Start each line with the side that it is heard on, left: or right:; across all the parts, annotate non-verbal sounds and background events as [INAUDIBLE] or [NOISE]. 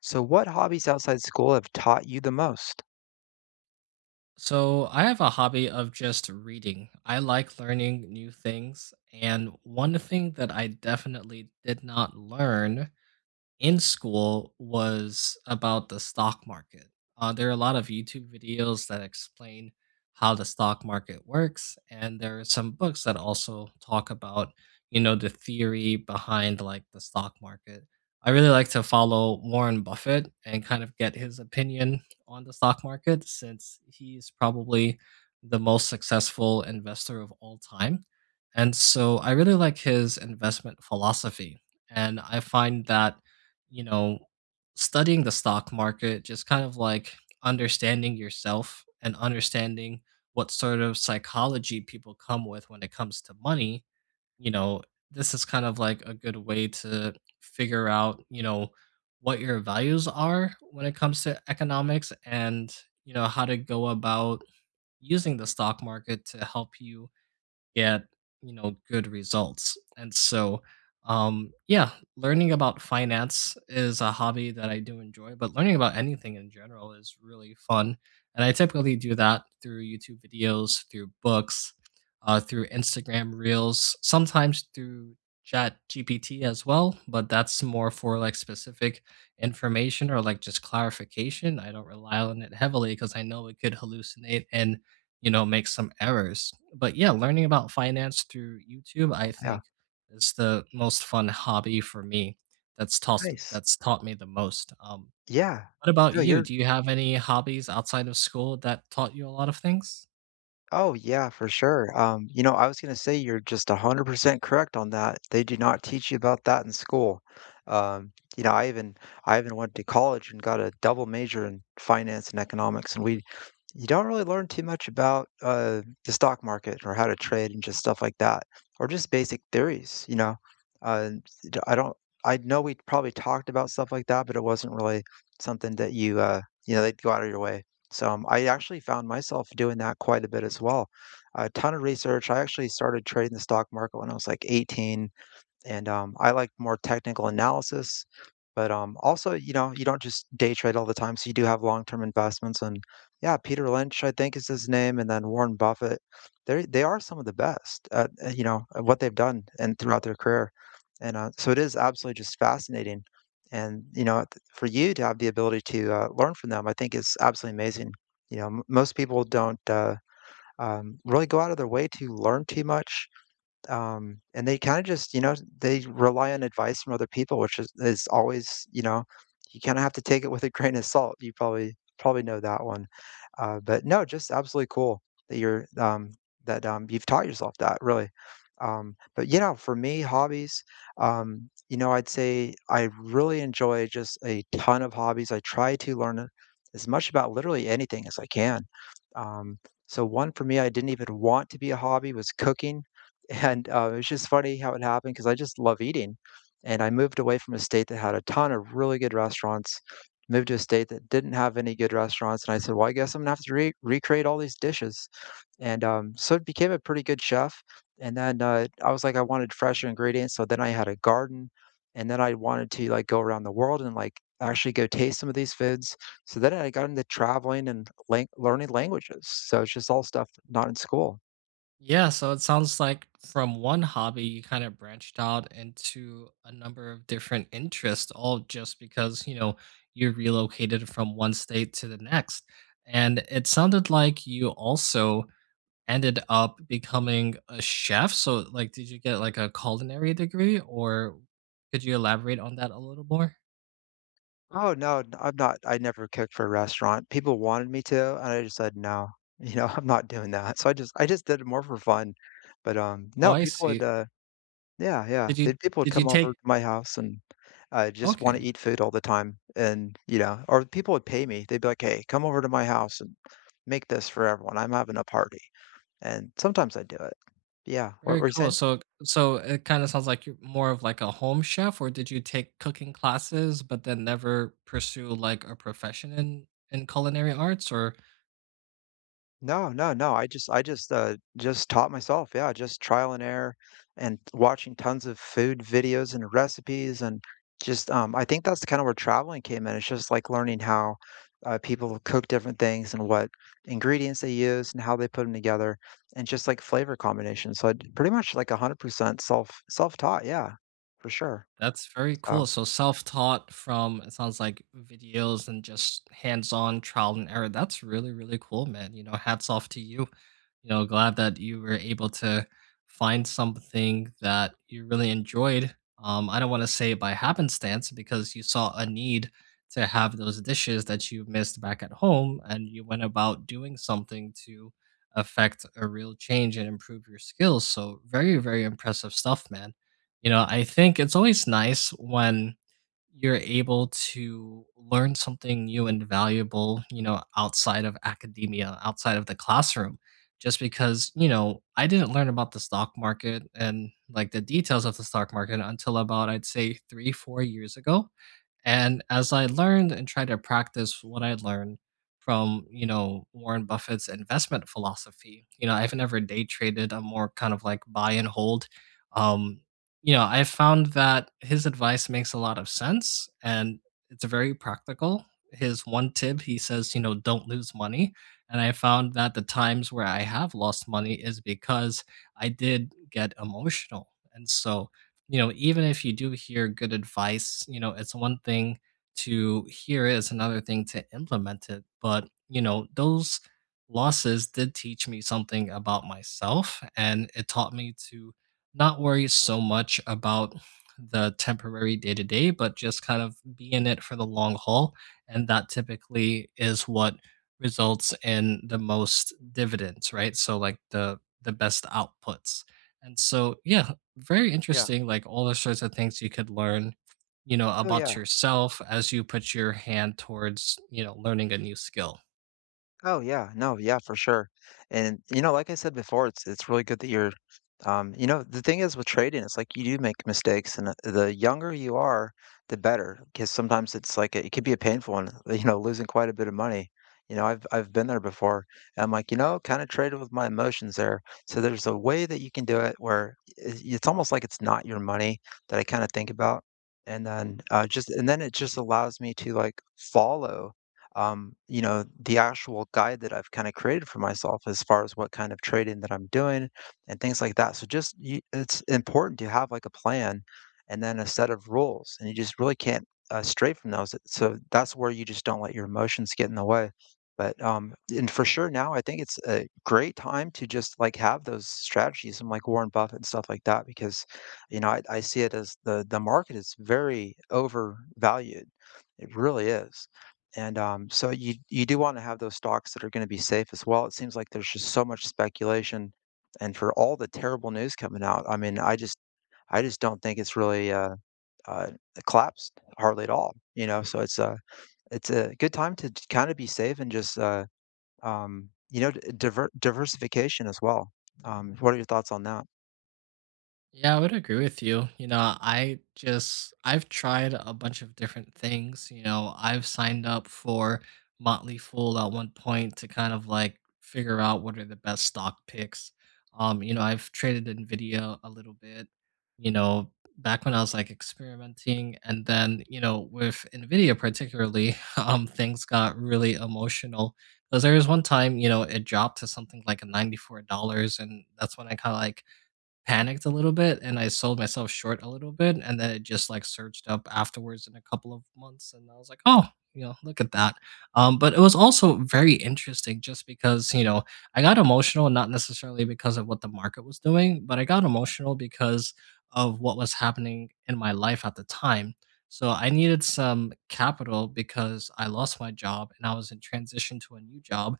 left: So what hobbies outside school have taught you the most?
right: So, I have a hobby of just reading. I like learning new things. And one thing that I definitely did not learn in school was about the stock market. There are a lot of YouTube videos that explain how the stock market works, and there are some books that also talk about, the theory behind like the stock market. I really like to follow Warren Buffett and kind of get his opinion on the stock market since he's probably the most successful investor of all time. And so I really like his investment philosophy. And I find that you know, studying the stock market just kind of like understanding yourself and understanding what sort of psychology people come with when it comes to money. you know, this is kind of like a good way to figure out what your values are when it comes to economics and how to go about using the stock market to help you get good results. And so yeah, learning about finance is a hobby that I do enjoy, but learning about anything in general is really fun, and I typically do that through YouTube videos, through books, through Instagram reels, sometimes through chat gpt as well, but that's more for like specific information or like just clarification. I don't rely on it heavily because I know it could hallucinate and make some errors. But yeah, learning about finance through YouTube,
left: Yeah,
right: I
left: yeah.
right: think, is the most fun hobby for me. That's taught
left: Nice.
right: that's taught me the most.
left: Yeah.
right: What about
left: No,
right: you?
left: you're
right: Do you have any hobbies outside of school that taught you a lot of things?
left: Oh yeah, for sure. I was gonna say you're just 100% correct on that. They do not teach you about that in school. Um, you know, I even I even went to college and got a double major in finance and economics, and we you don't really learn too much about the stock market or how to trade and just stuff like that, or just basic theories. Uh, I don't. I know we probably talked about stuff like that, but it wasn't really something that you you know they'd go out of your way. So I actually found myself doing that quite a bit as well. A ton of research. I actually started trading the stock market when I was like 18, and I like more technical analysis. But also, you know, you don't just day trade all the time, so you do have long-term investments. And yeah, Peter Lynch, I think, is his name, and then Warren Buffett. They are some of the best at you know, at what they've done and throughout their career, and so it is absolutely just fascinating. And you know, for you to have the ability to learn from them, I think is absolutely amazing. You know, most people don't really go out of their way to learn too much, and they kinda just, you know, they rely on advice from other people, which is always, you know, you kinda have to take it with a grain of salt. You probably know that one. But no, just absolutely cool that you've taught yourself that really. But you know, for me, hobbies, I'd say I really enjoy just a ton of hobbies. I try to learn a as much about literally anything as I can. Um, so one for me I didn't even want to be a hobby was cooking. And it's just funny how it happened because I just love eating, and I moved away from a state that had a ton of really good restaurants, moved to a state that didn't have any good restaurants, and I said, "Well, I guess I'm gonna have to re recreate all these dishes." And so it became a pretty good chef, and then, I was like, I wanted fresher ingredients, so then I had a garden, and then I wanted to, like, go around the world and, like, actually go taste some of these foods. So then I got into traveling and lang learning languages, so it's just all stuff not in school.
right: Yeah, so it sounds like from one hobby you kind of branched out into a number of different interests, all just because, you know, you relocated from one state to the next. And it sounded like you also ended up becoming a chef? So, like, did you get like a culinary degree, or could you elaborate on that a little more?
left: Oh, no, n I'm not, I never cooked for a restaurant. People wanted me to, and I just said, "No, you know, [LAUGHS] I'm not doing that." So I just did it more for fun. But
right: Oh,
left: no,
right: I see.
left: yeah, yeah.
right: Did you
left: They People would
right: did you
left: come over
right: take?
left: to my house and, just wanna
right: Okay,
left: eat food all the time, and, you know, or people would pay me. They'd be like, "Hey, come over to my house and make this for everyone. I'm having a party." And sometimes I do it. Yeah, what
right: very
left: were you
right: cool.
left: saying?
right: So it kind of sounds like you're more of like a home chef, or did you take cooking classes but then never pursue like a profession in culinary arts? Or
left: No, no, no, I just, just taught myself, yeah, just trial and error and watching tons of food videos and recipes and just, I think that's kinda where traveling came in. It's just, like, learning how, people cook different things and what ingredients they use and how they put them together and just, like, flavor combinations, so I'd pretty much, like, 100% self-taught, yeah, for sure,
right: that's very cool.
left: so,
right: So self-taught from, it sounds like, videos and just hands-on trial and error. That's really, really cool, man. You know, hats off to you. You know, glad that you were able to find something that you really enjoyed. I don't want to say by happenstance, because you saw a need to have those dishes that you missed back at home, and you went about doing something to affect a real change and improve your skills. So, very, very impressive stuff, man. You know, I think it's always nice when you're able to learn something new and valuable, you know, outside of academia, outside of the classroom. Just because, you know, I didn't learn about the stock market and like the details of the stock market until about, I'd say, 3, 4 years ago. And as I learned and tried to practice what I learned from, you know, Warren Buffett's investment philosophy, you know, I've never day traded. I'm more kind of like buy and hold. Um, you know, I found that his advice makes a lot of sense and it's very practical. His one tip, he says, you know, don't lose money. And I found that the times where I have lost money is because I did get emotional. And so, you know, even if you do hear good advice, you know, it's one thing to hear it, it's another thing to implement it. But, you know, those losses did teach me something about myself, and it taught me to not worry so much about the temporary day to day, but just kind of be in it for the long haul. And that typically is what results in the most dividends, right? So like the best outputs. And so, yeah, very
left: yeah.
right: interesting, like all the sorts of things you could learn, you know,
left: Oh,
right: about
left: yeah.
right: yourself as you put your hand towards, you know, learning a new skill.
left: Oh yeah, no, yeah, for sure. And you know, like I said before, it's really good that the thing is with trading, it's like you do make mistakes, and the younger you are, the better, because sometimes it's like it could be a painful one, [LAUGHS] you know, losing quite a bit of money. You know, I've been there before. And I'm like, you know, kind of traded with my emotions there. So there's a way that you can do it where it's almost like it's not your money that I kind of think about. And then just and then it just allows me to like follow you know, the actual guide that I've kind of created for myself as far as what kind of trading that I'm doing and things like that. So it's important to have like a plan and then a set of rules, and you just really can't stray from those. So that's where you just don't let your emotions get in the way. But and for sure now, I think it's a great time to just like have those strategies and like Warren Buffett and stuff like that because, you know, I see it as the market is very overvalued. It really is. And so you do want to have those stocks that are going to be safe as well. It seems like there's just so much speculation, and for all the terrible news coming out, I mean, I just don't think it's really uh, collapsed hardly at all. You know, so it's a good time to kind of be safe, and just you know, diversification as well. What are your thoughts on that?
right: Yeah, I would agree with you. You know, I've tried a bunch of different things. You know, I've signed up for Motley Fool at one point to kind of like figure out what are the best stock picks. You know, I've traded Nvidia a little bit. You know, back when I was like experimenting, and then, you know, with Nvidia particularly, [LAUGHS] things got really emotional because there was one time, you know, it dropped to something like a $94, and that's when I kind of like panicked a little bit and I sold myself short a little bit, and then it just, like, surged up afterwards in a couple of months, and I was like, "Oh," you know, "look at that." But it was also very interesting just because, you know, I got emotional, not necessarily because of what the market was doing, but I got emotional because of what was happening in my life at the time. So I needed some capital because I lost my job and I was in transition to a new job,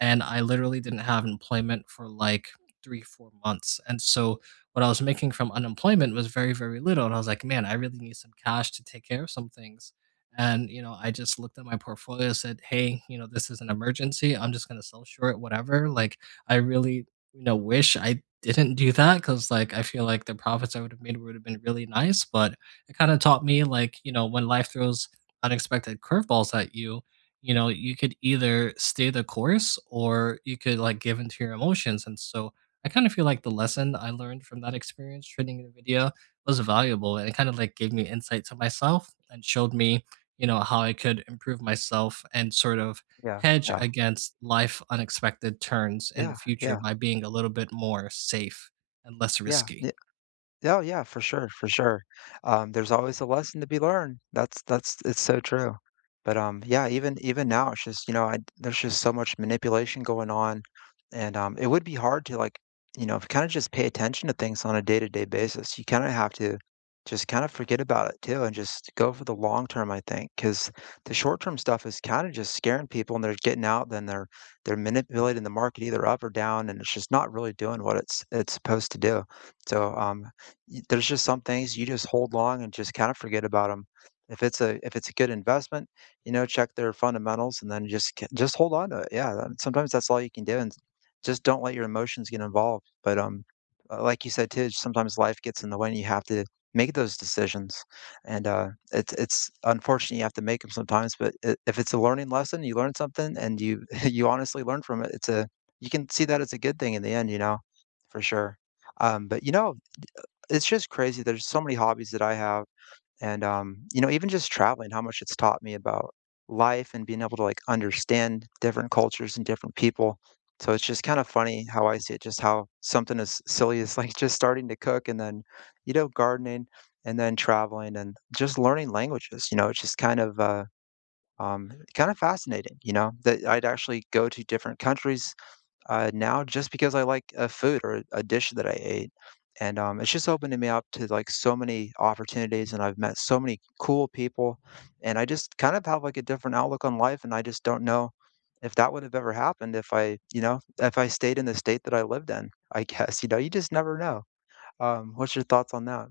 right: and I literally didn't have employment for, like, 3, 4 months, and so what I was making from unemployment was very, very little. And I was like, man, I really need some cash to take care of some things. And, you know, I just looked at my portfolio, said, hey, you know, this is an emergency. I'm just going to sell short, whatever. Like, I really, you know, wish I didn't do that because, like, I feel like the profits I would have made would have been really nice. But it kind of taught me, like, you know, when life throws unexpected curveballs at you, you know, you could either stay the course or you could, like, give into your emotions. And so, I kind of feel like the lesson I learned from that experience shooting the video was valuable, and it kind of like gave me insight to myself and showed me, you know, how I could improve myself and sort of
left: Yeah,
right: hedge
left: yeah,
right: against life unexpected turns in
left: yeah,
right: the future
left: yeah,
right: by being a little bit more safe and less
left: yeah.
right: risky.
left: Oh, yeah, for sure, for sure. There's always a lesson to be learned. That's it's so true. But yeah, even even now, it's just you know, I there's just so much manipulation going on, and it would be hard to you know, kind of just pay attention to things on a day-to-day basis. You kind of have to just kind of forget about it too, and just go for the long term. I think because the short term stuff is kind of just scaring people, and they're getting out, then they're manipulating the market either up or down, and it's just not really doing what it's supposed to do. So there's just some things you just hold long and just kind of forget about them. If it's a good investment, you know, check their fundamentals and then just hold on to it. Yeah, sometimes that's all you can do, and just don't let your emotions get involved. But like you said too, sometimes life gets in the way, and you have to make those decisions. And it's unfortunate you have to make them sometimes. But if it's a learning lesson, you learn something, and you [LAUGHS] you honestly learn from it. It's a You can see that it's a good thing in the end, you know, for sure. But you know, it's just crazy. There's so many hobbies that I have, and, you know, even just traveling, how much it's taught me about life and being able to, like, understand different cultures and different people. So it's just kinda funny how I see it, just how something as silly as, like, just starting to cook, and then, you know, gardening, and then traveling and just learning languages, you know, it's just kind of, kinda fascinating, you know, that I'd actually go to different countries now just because I like a food or a dish that I ate. And it's just opened me up to like so many opportunities, and I've met so many cool people, and I just kind of have like a different outlook on life, and I just don't know if that would have ever happened if if I stayed in the state that I lived in. I guess [LAUGHS] you know, you just never know. What's your thoughts on that?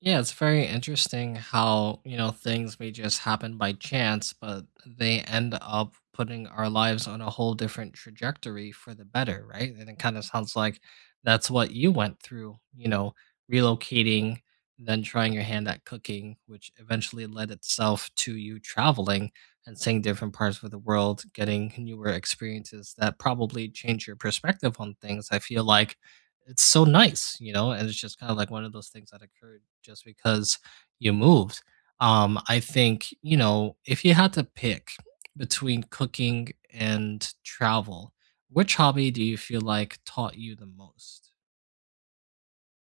right: Yeah, it's very interesting how, you know, things may just happen by chance, but they end up putting our lives on a whole different trajectory for the better, right? And it kind of sounds like that's what you went through, you know, relocating, then trying your hand at cooking, which eventually led itself to you traveling and seeing different parts of the world, getting newer experiences that probably change your perspective on things. I feel like it's so nice, you know, and it's just kind of like one of those things that occurred just because you moved. I think, you know, if you had to pick between cooking and travel, which hobby do you feel like taught you the most?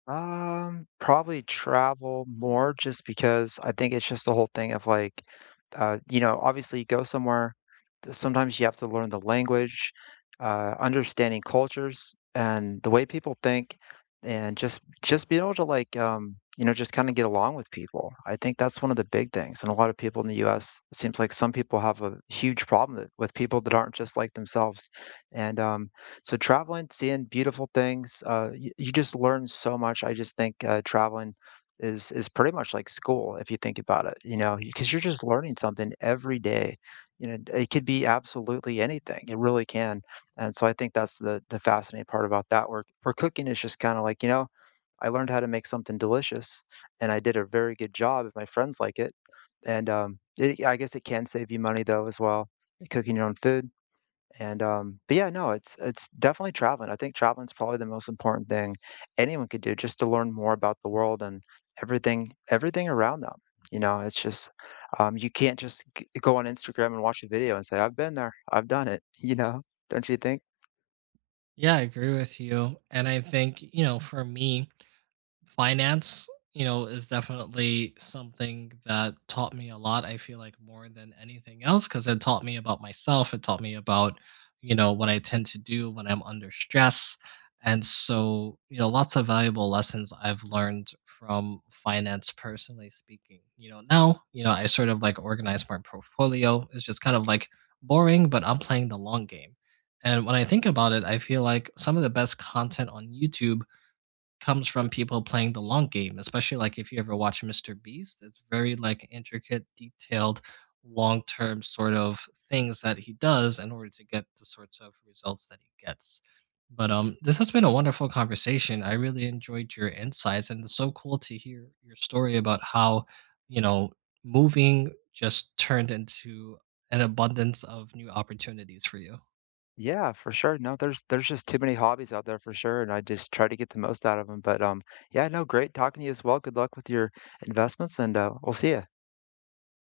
left: Probably travel more just because I think it's just the whole thing of like, you know, obviously you go somewhere, sometimes you have to learn the language, understanding cultures and the way people think, and just be able to like you know, just kind of get along with people. I think that's one of the big things. And a lot of people in the U.S., it seems like some people have a huge problem with people that aren't just like themselves. And so traveling, seeing beautiful things, you just learn so much. I just think traveling is pretty much like school if you think about it, you know, because you're just learning something every day, you know. It could be absolutely anything. It really can. And so I think that's the fascinating part about that work. For cooking, is just kind of like, you know, I learned how to make something delicious, and I did a very good job if my friends like it. And I guess it can save you money though as well, cooking your own food. And but yeah, no, it's definitely traveling. I think traveling's probably the most important thing anyone could do just to learn more about the world and everything everything around them. You know, it's just you can't just go on Instagram and watch a video and say, I've been there, I've done it, [LAUGHS] you know, don't you think?
right: Yeah, I agree with you. And I think, you know, for me, finance, you know, is definitely something that taught me a lot. I feel like more than anything else because it taught me about myself. It taught me about, you know, what I tend to do when I'm under stress. And so, you know, lots of valuable lessons I've learned from finance, personally speaking. You know, now, you know, I sort of like organize my portfolio. It's just kind of like boring, but I'm playing the long game. And when I think about it, I feel like some of the best content on YouTube comes from people playing the long game, especially, like, if you ever watch Mr. Beast, it's very, like, intricate, detailed, long-term sort of things that he does in order to get the sorts of results that he gets. But, this has been a wonderful conversation. I really enjoyed your insights, and it's so cool to hear your story about how, you know, moving just turned into an abundance of new opportunities for you.
left: Yeah, for sure. No, there's just too many hobbies out there for sure, and I just try to get the most out of them. But yeah, no, great talking to you as well. Good luck with your investments, and we'll see you.